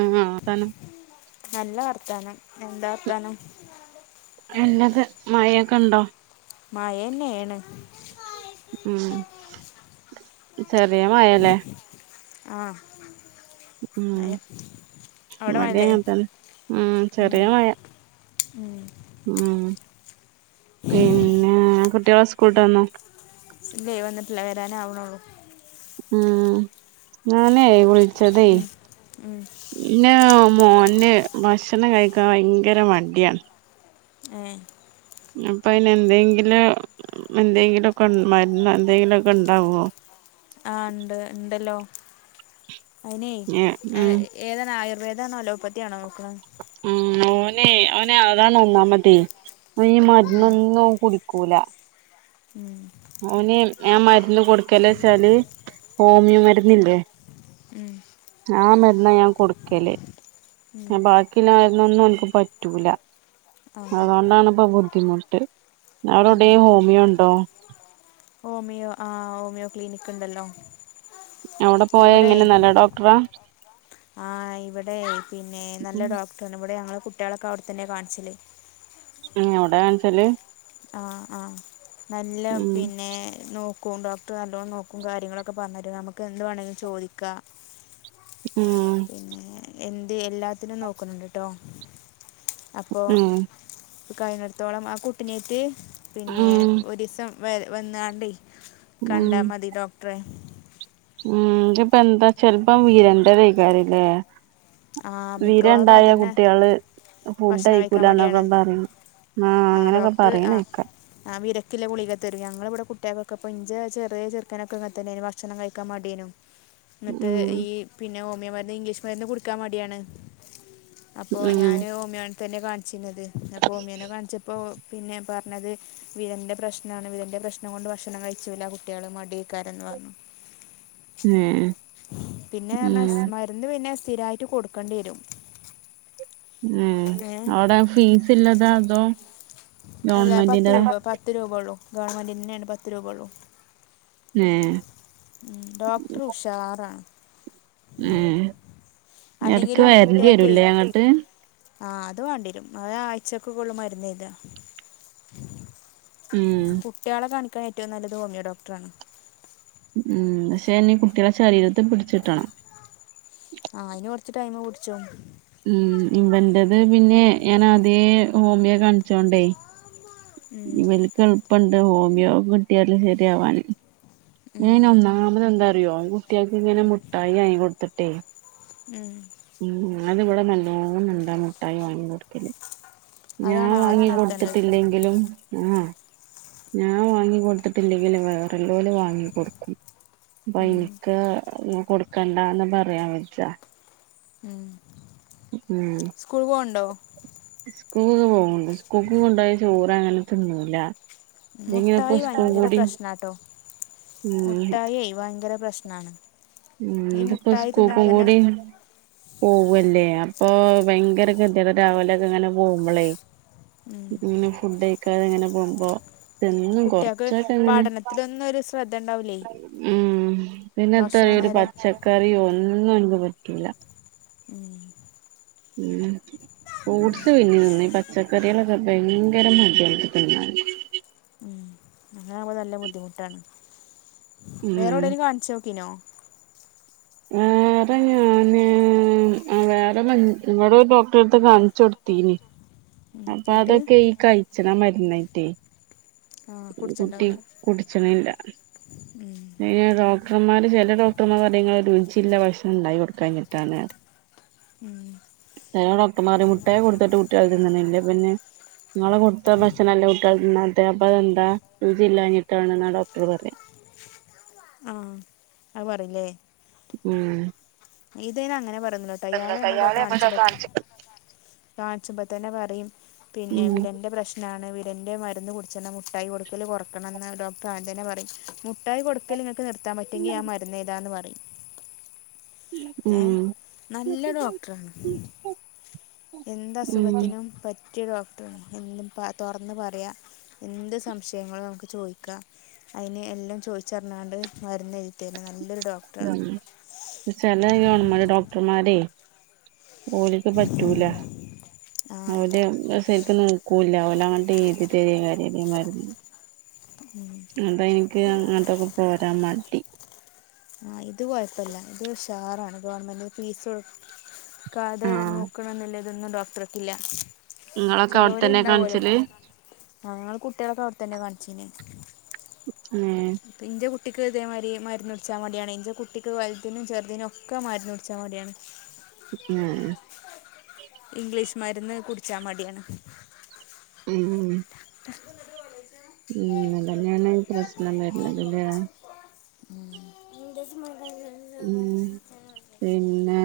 ആഹ് ആഹ് താനും നല്ല വർത്താനം എന്താ വർത്താനം എല്ലത് മഴൊക്കെ ഉണ്ടോ മായന്നെയാണ് ഉം ചെറിയേ മയലേ ആഹ് ഉം അയ അവിടെ ഇവിടെ ആയല്ലേ അങ്ങനെ തന്നെ ഉം ചെറിയ മഴ ഉം പിന്നെ കുട്ടികളെ സ്കൂളട്ട് വന്നോ ഇല്ലേ വന്നിട്ടില്ല വരാനവണള്ളൂ ഉം ഞാനേ വിളിച്ചതെ ഉം. ഉം. ഇന്റെ മോന് ഭക്ഷണം കഴിക്കാൻ ഭയങ്കര മടിയാണ് ഏഹ് അപ്പ അയിന് എന്തെങ്കിലും എന്തെങ്കിലുംക്കെ മരന്ന് എന്തെങ്കിലുംക്കെ ഉണ്ടാവോ ആഹ് ഉണ്ട് ഉണ്ടല്ലോ അയ്നേ ഉം ഏതാണ് ആയുർവേദാണോ അലോപ്പത്തി ആണോ നോക്കുന്നത് ഉം ഓനെ ഓനെ താണ് ഒന്നാമതെ ഓന് ഈ ഉം. മരുന്നൊന്നും ഓൻ കുടിക്കൂല ഉം ഓന് ആ മരുന്ന് കൊടുക്കല്ച്ചാല് ഹോമിയോ മരുന്നില്ലേ ഉം ആ മരുന്ന ഞാൻ കൊടുക്കല് ഉം. ബാക്കിള്ള മരുന്നൊന്നും ഒന്ന്ക്ക് പറ്റൂല ആ അതുകൊണ്ടാണ് ഇപ്പോ ബുദ്ധിമുട്ട് വേറെ ഉം. എവിടേം ഹോമിയ ഉണ്ടോ ഓമിയോ ആ ഹോമിയോ ക്ലിനിക്ക്‌ ഉണ്ടല്ലോ അവിടെ പോയാ എങ്ങനെ നല്ല ഡോക്ടറാ ആഹ് ഇവിടെ പിന്നെ നല്ല ഡോക്ടറണ് ഇവിടെ ഞങ്ങളെ കുട്ടികളൊക്കെ അവിടെത്തന്നെ കാണിച്ചല് ഏ അവടെയാകാണിച്ചല് ആഹ് ആഹ് നല്ല ഉം പിന്നെ നോ ക്കും ഡോക്ടർ നല്ലോ നോക്കും കാര്യങ്ങളൊക്കെ പറഞ്ഞു തരും നമുക്ക്‌ എന്ത് വേണമെങ്കിലും ചോദിക്കാം ഉം പിന്നെ എന്ത് എല്ലാത്തിനും നോക്കുന്നുണ്ട് ട്ടോ അപ്പോ ഉം കഴിഞ്ഞിടത്തോളം ആ കുട്ടിനേറ്റ് പിന്നെ ഉം ഒരുസം വ വന്നാണ്ടേ ഉം കണ്ടാമതി ഡോക്ടറെ ഉം ഇതപ്പ ന്താ ചിൽപ്പം വിരണ്ട തയ്കാര ലേ ആ മിക്കവാറും വീരണ്ടായ അതന്നെ കുട്ടികള് ഫുഡ് ഭക്ഷണം കഴിക്കാൻ കയ്യിക്കുലാന പാ മടിയാണ് പറയുന്ന ആഹ് ആ അങ്ങനെയൊക്കെ ഡോക്ടർ ആ പറയ്ണേക്ക ആ വിരക്കില്ല ഗുളിക തരും ഞങ്ങൾ ഇവിടെ കുട്ടികൾക്കൊക്കെ പ്പ ഇൻച ചെറിയ ചെറുക്കനൊക്കെ ങ്ങെ തന്നെനു ഭക്ഷണം കഴിക്കാൻ മടിയനു എന്നിട്ട് ഉം ഈ പിന്നെ ഹോമിയോ മരുന്ന് ഇംഗ്ലീഷ് മരുന്ന് കൊടുക്കാൻ വേണ്ടിയാണ് അപ്പോൾ ഉം ഞാന് ഓമിയോനെ തന്നെ കാണിച്ചിരുന്നത് അപ്പോൾ ഓമിയോനെ കാണിച്ചപ്പോൾ പിന്നെ പറഞ്ഞത് വിരന്റെ പ്രശ്നമാണ് വിരന്റെ പ്രശ്നം കൊണ്ട് ഭക്ഷണം കഴിച്ചില്ല കുട്ടികൾ മടിയിക്കാരന്ന് പറഞ്ഞു ഉം ഉം ഒന്ന് പിന്നെ സ്ഥിരായിട്ട് കൊടുക്കേണ്ടി വരും ഉം ഏ അവിടെ ഫീസ് ഇല്ലതാ അതോ അല്ല പത്ത് ഗവൺമെന്റിന്റെതാ രൂപ പത്ത് രൂപ ഉള്ളു ഗവൺമെന്റിന്റെയാണ് പത്ത് രൂപ ഉള്ളു ഉം ഉം ഡോക്ടർ ഉഷാറാണ് ഏ എടക്ക് അല്ലെങ്കിലും വരണ്ടി കുട്ടികൾക്കേ വരൂല്ലേ അങ്ങോട്ട് ആഹ് അത് വേണ്ടിരും അത് ആഴ്ചക്കൊകൊള്ള മരുന്ന എഴുതാ ഉം കുട്ടികളെ കാണിക്കാൻ ഏറ്റവും നല്ലത് ഹോമിയോഡോക്ടറാണ് ഉം പക്ഷേ എന്നീ കുട്ടികളുടെ ശരീരത്തി പിടിച്ചിട്ടണം ആഹ് അയ്ന് കുറച്ച് ടൈമ് കുടിച്ചോ ഉം ഇവന്റത് പിന്നെ ഞാനാദ്യേ ഹോമിയോ കാണിച്ചോണ്ടേ ഉം ഇവല്ക്ക് എളുപ്പണ്ട് ഹോമിയോ കിട്ടിയാല് ശരിയാവാന് ഞാന് ഉം ഒന്നാമത് എന്താറിയോ കുട്ടികൾക്ക് ഇങ്ങനെ മുട്ടായി വാങ്ങി കൊടുത്തിട്ടേ ഉം ഉം അതിവിടെ നല്ലോണുണ്ടാ മുട്ടായി വാങ്ങി കൊടുക്കല് ഞാൻ അതാണ് ആദ്യം വാങ്ങി നിർത്തേണ്ടത് കൊടുത്തിട്ടില്ലെ ങ്കിലും ആഹ് ഞാൻ വാങ്ങി കൊടുത്തിട്ടില്ലെങ്കിലും വെറുല്ലോല് വാ കൊടുക്കും അപ്പൊ ഉം എനിക്ക് കൊടുക്കണ്ടാന്ന് പറയാൻ പച്ച ഉം ഉം സ്കൂ പോവണ്ടോ സ്കൂ പോകുന്നുണ്ട് സ്കൂക്ക് കൊണ്ട ചോറ് അങ്ങനെ തിന്നൂല ഇതെങ്ങനെപ്പൊ മുട്ടായി സ്കൂൾ ഭയങ്കര കൂടി പ്രശ്നാട്ടോ ഉം മുട്ടായിയി ഭയങ്കര പ്രശ്നണ് ഉം ഇതിപ്പോ സ്കൂക്കുംകൂടി പോവല്ലേ അപ്പൊ ഭയങ്കര കതി കേടരാവിലൊക്കെ ഇങ്ങനെ പോകുമ്പോളേ ഉം ഇങ്ങനെ ഫുഡ് കഴിക്കാതെ ഇങ്ങനെ പോകുമ്പോ തിന്നും കുട്ടികൾക്ക് കൊറച്ചായിട്ട് അങ്ങനെ പഠനത്തിലൊന്നും ഒരു ശ്രദ്ധ ഉണ്ടാവൂലേ ഉ പിന്നെ ഭക്ഷണം ഒരു നേരെ പച്ചക്കറി യോ ഒന്നും എനിക്ക് പറ്റൂല്ല ഉം ഉ ഫൂട്സ് പിന്നെ തിന്ന് പച്ചക്കറികളൊക്കെ ഭയങ്കര മടിയാണ് തിന്നാണ് ഉ അങ്ങനെ ആവുമ്പോൾ നല്ല ബുദ്ധിമുട്ടാണ് വേറെ ഉം എവിടെേങ്കിലും കാണിച്ചു നോക്കീനോ വേറെ ഞാന് ഉ വേറെ ഇവിടെ ഡോക്ടറെ അടുത്ത് കാണിച്ചു കൊടുത്തീന് ഉം അപ്പൊ എന്നിട്ട് അതൊക്കെ ഈ കഴിച്ചന മരുന്നാ കിട്ടേ ആ കുട്ടി കുടിച്ചിണ്ടാവൂല കുടിച്ചണില്ല ഉം ഇനിയാ ഡോ ഡോക്ടർമാര് ചില ഡോക്ടർമാർ അയങ്ങ ഒരു രുചില്ല ഭക്ഷണം ഉണ്ടായി കൊടുക്കാഞ്ഞിട്ടാണ് ഉം ചെലേ ഡോക്ടർമാർ മുട്ടായി കൊടുത്തിട്ട് കുട്ടികൾ തിന്നണില്ലേ പിന്നെ നിങ്ങളെ ത്തെ ഭക്ഷണംല്ലേ കുട്ടികൾ തിന്നാത്തെ അപ്പൊ അതെന്താ രുജി ഇല്ലാഞ്ഞിട്ടാണ് ന്നാണ് ആ ഡോക്ടർ പറയാ ആഹ് അത് പറയില്ലേ ഉം ഇതെ അങ്ങനെ പറഞ്ഞന്നു കേട്ടോ ഇയാളെ എന്നിട്ട് നമ്മളുടെക്കെ അയാളെ കാണിച്ച എവിടെ കാണിച്ച് കാണിച്ചുമ്പ തന്നെ പറയും പിന്നെ ഉം വിടന്റെ പ്രശ്നം നാണ് വീടൻ്റെ മരുന്ന് കുടിച്ചു മുമയി കൊടുക്കൽ കുറക്കണംമെന്ന് ഡോക്ടർ ആൻ തനെ പറയും മുട്ടായി കൊടുക്കൽ നിങ്ങൾക്ക് നിർ ത്താൻ പറ്റെങ്ക ഞാൻ മരുന്ന് എഴുതാം എന്ന് പറയും ഉം ഏഹ് നല്ല ഡോക്ടറാണ് എന്ത്‌ ഉം അസുഖത്തിനും പ റ്റിയ ഡോക്ടർ ആണ് എന്തും പ തൊറന്ന് പറയാം എന്ത് സംശയങ്ങളും നമുക്ക് ചോയിക്കാം അതിന് എല്ലാം ചോദിച്ചറിഞ്ഞാണ്ട് മരുന്ന് എഴുതി തരും നല്ലൊരു ഡോ ഡോക്ടറാചെല ഈ ഗവൺമെന്റ് ഡോക്ടർമാരേ ഓലക്ക് പറ്റൂല ആ ഓല് ശെരിക്കും നോ ക്കൂല്ലാ വല്ല അങ്ങ ഡെയിലി ചെറിയ മരുന്ന് [unintelligible] ഉം അതാ എനിക്ക് അങ്ങനത്തൊക്കെ പോരാൻ മടി ആഹ് ഇത് കൊഴപ്പല്ല ഇത് ഉഷാറാണ് ഗവണ്മെന്റ് ഫീസ് ക്കാതെ ആഹ് നോക്കണന്നില്ല ഇതൊന്നും ഡോക്ടർക്കില്ല നിങ്ങളൊക്കെ ചെലോര് അവിടെത്തന്നെ ഇണ്ടാവുവലോ കാണിച്ചല് ഞങ്ങൾ കുട്ടികളൊക്കെ അവിടെത്തന്നെയാ കാണിച്ചീനെ ഏഹ് എന്റെ കുട്ടിക്ക് ഇതേമാതിരി മരുന്ന് കുടിച്ചാൻ മടിയാണ് എന്റെ കുട്ടിക്ക് വലുതിനും ചെറുതിനും ഒക്കെ മരുന്ന് കുടിച്ചാൻ മടിയാണ് [unintelligible] ഇംഗ്ലീഷ് മരുന്ന് കുടിച്ചാൻ മടിയാണ് ഉം ഉം അങ്ങനെ തന്നെയാണ് ഈ പ്രശ്നം വരുന്നതല്ലേ ഉം ഉം പിന്നെ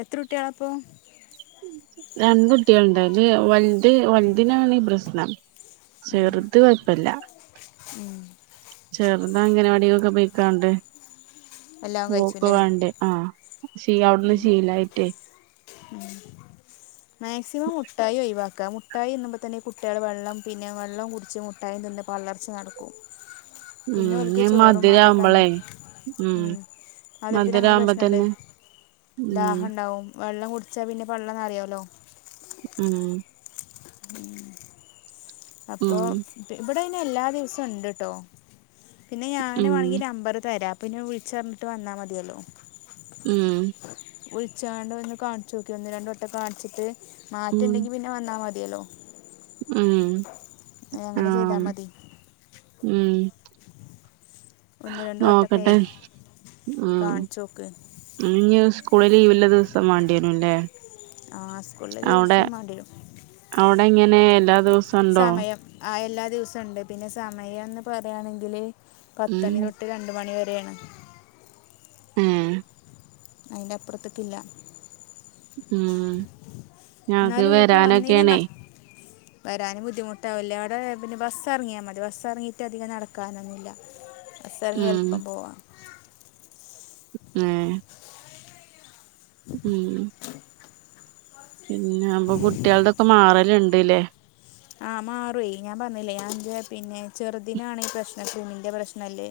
എത്ര കുട്ട്യാളാ അപ്പം? രണ്ട് കുട്ടികൾ ഇണ്ട് അയില് വൽത് വൽതിനാണ് ഈ പ്രശ്നം ചെറ്ത് കൊഴപ്പല്ല ചെർത് അംഗന വാടിലൊക്കെ പൊയ്ക്കാണ്ട് എല്ലാം കഴിച്ചു അല്ലേ [unintelligible] ആഹ് ചീ അവിടുന്ന് ശീലായിട്ടേ ഉം മാക്സിമം മുട്ടായി ഒയിവാക്ക മുട്ടായി തിന്നുമ്പം തന്നെ ഈ കുട്ട്യാള് വെള്ളം പിന്നെ വെള്ളം കുടിച്ച് മുട്ടായിം തിന്ന് വളർച്ച നടക്കും ഉം പിന്നെ ഒൽക്ക് ഇനി ചോറും മാണ്ട മധുരാവുമ്പളേ കഞ്ഞീം ഉം മധുരത്തിന് അങ്ങനെ മധുരാവുമ്പ പ്രശ്നണ്ട് തന്നെ ഉം ദാഹം ഇണ്ടാവും വെള്ളം കുടിച്ചാ പിന്നെ പള്ള നെറയോല്ലോ ഉം അപ്പോ ഉം ഇവടെ അയിന് എല്ലാ ദിവസവും ഉണ്ട്ട്ടോ പിന്നെ ഞാന് ഉം വാണെങ്കി നമ്പറ് തരാ പിന്നെ വിളിച്ച് പർഞ്ഞിട്ട് വന്നാ മതിയല്ലോ ഉം വിൾച്ചാണ്ട് ഒന്ന് കാണിച്ചു നോക്ക്‌ ഒന്ന്, രണ്ട് വട്ടം കാണിച്ചിട്ട് ഉം മാറ്റണ്ടെങ്കി പിന്നെ വന്നാ മതിയല്ലോ ഉം ഏ, അങ്ങനെ ആഹ് ചെയ്താൽ മതി ഉം ഒന്ന് രണ്ട് വട്ടമൊക്കെ നോക്കട്ടെ ഉം കാണിച്ചു നോക്ക് ഉം സ്കൂള് ലീവ്ല്ലേ ദിവസം വാണ്ടിവേരുംല്ലേ? ആഹ് സ്കൂള്ള്ളെ ദിവസം മാണ്ടിരും ഔടെ എങ്ങനെ എല്ലാ ദിവസം സമയം ആഹ് എല്ലാ ദിവസവും ഇണ്ട് പിന്നെ സമയംന്ന് പറയാണെങ്കില് പത്ത് ഉം അണി തൊട്ട് രണ്ട് മണി വരെണ് ഏഹ് അയ്ന് അപ്പൊർത്ത്ക്കില്ല ഉം ഞാഅത് എന്നാലും നിങ്ങൾക്ക് വന്നതിന് വരാനൊക്കെണേ നഷ്- വരാനും ബുദ്ധിമുട്ടാവില്ല അവിടേ പിന്നെ ബസ്സ് എർങ്ങിയാ മതി ബസ്സ് എറങ്ങീട്ട് അധികം നടക്കാനൊന്നും ഇല്ല ബസ് എർങ്ങി ഉം എൾപ്പം പോവാ ഏഹ് മ് പിന്നെ അപ്പൊ കുട്ട്യാൾതൊക്കെ മാറല്ണ്ട്ലെ ആഹ് മാറൊയ് ഞാൻ പർഞ്ഞിലെ ഞാൻറ്റെ പിന്നെ ചെറുദിനാണീ പ്രശ്നം ത തുണിൻ്റെ പ്രശ്നല്ലേ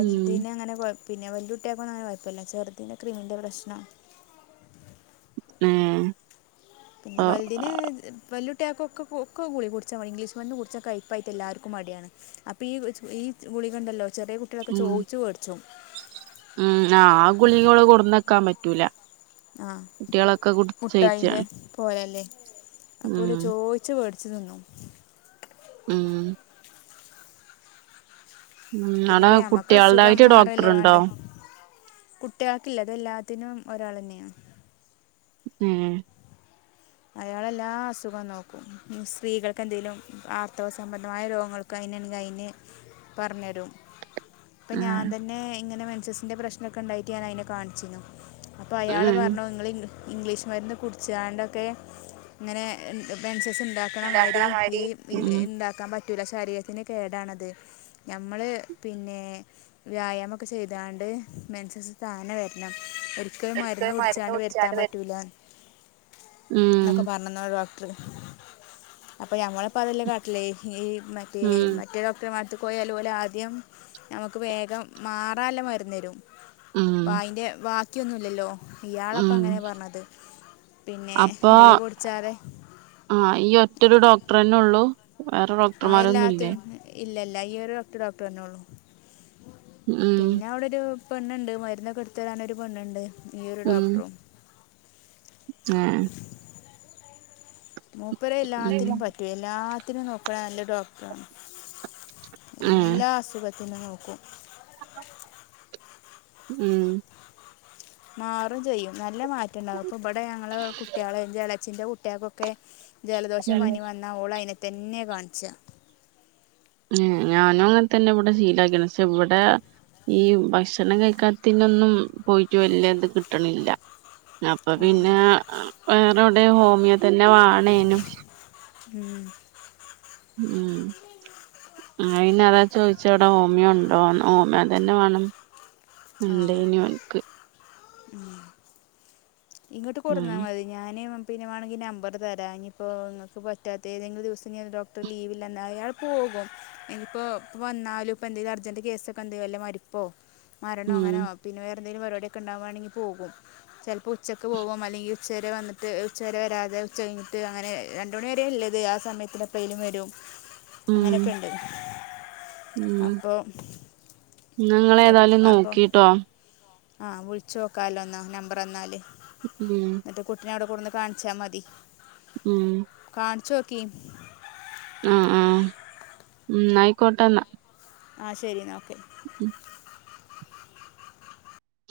ഉം അങ്ങനെ കൊ പിന്നെ വെല്ല്യേ കുട്ട്യാക്കൊന്നും അങ്ങൻത്തെ കൊയപ്പല്ല ചെർതിന് ക്രിമിൻ്റെ പ്രശ്നം ഏഹ് പിന്നെ വൽ തിന് വല്ല്യാട്ടാക്കോക്കെ പൊവ്ക്ക ഗുളിക കൊടിച്ചാന് ഇംഗ്ലീഷ് മരുന്ന് കുടിച്ചാന് കൈപ്പായിട്ട് എല്ലാർക്കും മടിയാണ് അപ്പൊ ഈ ച് ഈ ഗുളികണ്ടല്ലോ ചെറിയ കുട്ടികളൊക്കെ ചോയ്ച്ച്‌ വേട്ച്ചും മ് ആഹ് ആഹ് ഗുളിക ഇവടെ കൊട്ന്നക്കാൻ പറ്റൂല ആഹ് കുട്ടികളൊക്കെ മുട്ടായിൻ്റെ കുടിച്ചേച്ചാണ് പോലല്ലേ ഉം അപ്പൊല് ചോയ്ച്ച് വേടിച്ച് തിന്നും മ് ഉം അവിടെ പിന്നെപ്പം ഞമ്മക്ക് അസുഖം കുട്ടികളുടായിട്ട് മാറല്ലേ ഡോക്ടറുണ്ടോ വാണ്ടേ കുട്ടിയാൾക്കില്ല തെല്ലാത്തിനും ഒരാളെന്നെണ് ഏഹ് അയാളെല്ലാസുഖം നോക്കും സ്ത്രീകൾക്കെന്തേലും ആർത്തവ സംബന്ധമായ രോഗങ്ങൾ കൈനൻ ഗൈന് പറഞ്ഞെരും ഇപ്പ ആ ഞാൻ തന്നെ ഇങ്ങനെ മെൻസസിന്റെ പ്രശ്നൊക്കെണ്ടായിട്ട് ഞാൻ അയിനെ കാണിച്ചീനു അപ്പൊ അയാള് ഉം പറഞ്ഞു ങ്ങള് ഇംഗ്ലീ ഇംഗ്ലീഷ് മരുന്ന് കുടിച്ചാണ്ടൊ ക്കെ ങ്ങെനെ ബെൻസസ് ണ്ടാക്ക്ണ മാരി ഉണ്ടാക്കണ ഇ മാതിരി ഇണ്ടാക്കാൻ പറ്റ് റ്റൂല ശരീരത്തിന് കേടാണത് ഞമ്മള് പിന്നെ വ്യായാമൊക്കെ ചെയ്താണ്ട് മെന്സസ് താനെ വരണം ഒര് കെ മരുന്ന് കുടിച്ചാണ്ട് വെരുത്താൻ പറ്റൂല്ല ഉം ന്നൊക്കെ പറഞ്ഞന്നോരു ഡോക്ടർ അപ്പയ് ഞമ്മളപ്പ അതല്ലേ കാട്ടില് ഈ മ തേ ഉം മറ്റേ ഡോക്ടർമാരെട്ത്കൊയാല് ഓലാദ്യം നമക്ക് വേഗം മാറല്ലെ മരുന്നെരും ഉം പ്പായിന്റെ ബാക്കിയൊന്നുല്ലല്ലോ ഇയാളപ്പ ഉം അങ്ങനെ പറഞ്ഞത് പിന്നെ ഗുളികുടിച്ചാതെ ആഹ് ഈ ഒറ്റൊരു ഡോക്ടറെന്നൊള്ളൂ വേറെ ഡോക്ടർമാരൊന്നുല്ലേ ഇല്ല ഇല്ല ഈ ഒരുക്റ്റ ഡോക്ടറെനോള്ളൂ ഉം പിന്നെ അവിടൊരു പെണ്ണ്ണ്ട് മരുന്നൊക്കെ ട്ത്ത തരാനൊരു പെണ്ണ്ണ്ട് ഈ യൊരു ഡോക്ടറും ഏഹ് മൂപ്പരെ എല്ലാത്തിനും ഉം പറ്റൂം എല്ലാത്തിനും നോക്ക്ണ നല്ലൊരു ഡോക്ടറണ് ഏ എല്ലാ അസുഖത്തിനും നോക്കും ഉം മാറും ചെയ്യും നല്ല മാറ്റണ്ടാവും ഇപ്പോ ബെടെ ഞങ്ങളെകുട്ടിയാളെ ഇഞ്ചെ എളചിൻ്റെ കുട്ടിയാക്കൊക്കെ ജലദോഷം ഉം പനിം വന്നാൽ ഓളയ്നതെന്നെ കാണിച്ചാ നേ ഞാനും അങ്ങനെ തന്നെ ബ്ടെ ശീലാകീക്ണ് ഷെ ഇബെടെ ഈ ഭക്ഷണം കഴിക്കാത്തിനൊന്നും പോയിട്ടു വല്ലൃത് കിട്ട്ണില്ല അപ്പൊ ആ പിന്നെ വേറെവിടെ ഹോമിയോ തന്നെ വണേനും ഉം ഉം ആയിനതാ ചോദിച്ചവ്ടെ ഓമിയൊ ണ്ടോന്ന് ഓമിയൊ തെന്നെ വാണം ആഹ് അഹ് ഇങ്ങട്ട് ഉം കൊടുന്നാ മതി ഞാൻ പിന്നെ വണെങ്കിൽ നമ്പർ തരാ ഇനിപ്പോ ങ്ങക്ക് പറ്റാത്തെ തെങ്കിലും ദിവസം ഞാൻ ഡോക് പൊലീവില്ലന്നാ അയാൾ പോകും ഇപ്പൊ വന്നാലും പ്പന്തേലും അർജന്റ് കേസൊക്കെ ന്തെങ്കി വല്ല മരിപ്പ് പ്പോ മരണോ ഉം അങ്ങനൊ പിന്നെ വേറെന്തെങ്കിലും മരിപടിയൊക്കെ ണ്ടാവാണെങ്കിൽ പോകും ചെലപ്പോ ഉച്ച് ഉച്ചക്ക് പോകും അല്ലെങ്കി ഉച്ചവരെ വന്നിട്ട് ഉച്ചവരെ വരാതെ ഉച്ച കഴിഞ്ഞിട്ട് അങ്ങനെ രണ്ട് മണി വരേ ല്ലത് ആ സമയത്തി പെയിനും വരും [inaudible] അങ്ങനൊക്കെണ്ട് ഉം അപ്പൊ എ നിങ്ങളേതായാലും അപ്പൊ നോക്കിട്ടോ ആഹ് വിളിച്ചോക്കാലോ എന്ന നമ്പർ തന്നാല് ഉം കുട്ടിനെ അവിടെ കൂടന്ന് കാണിച്ചാതി ഉം കാണിച്ചോക്കി ആഹ് ഉം ഉം ന്നായിക്കോട്ടെന്നാ ആഹ് ശരിന്ന ഓക്കെ ഉം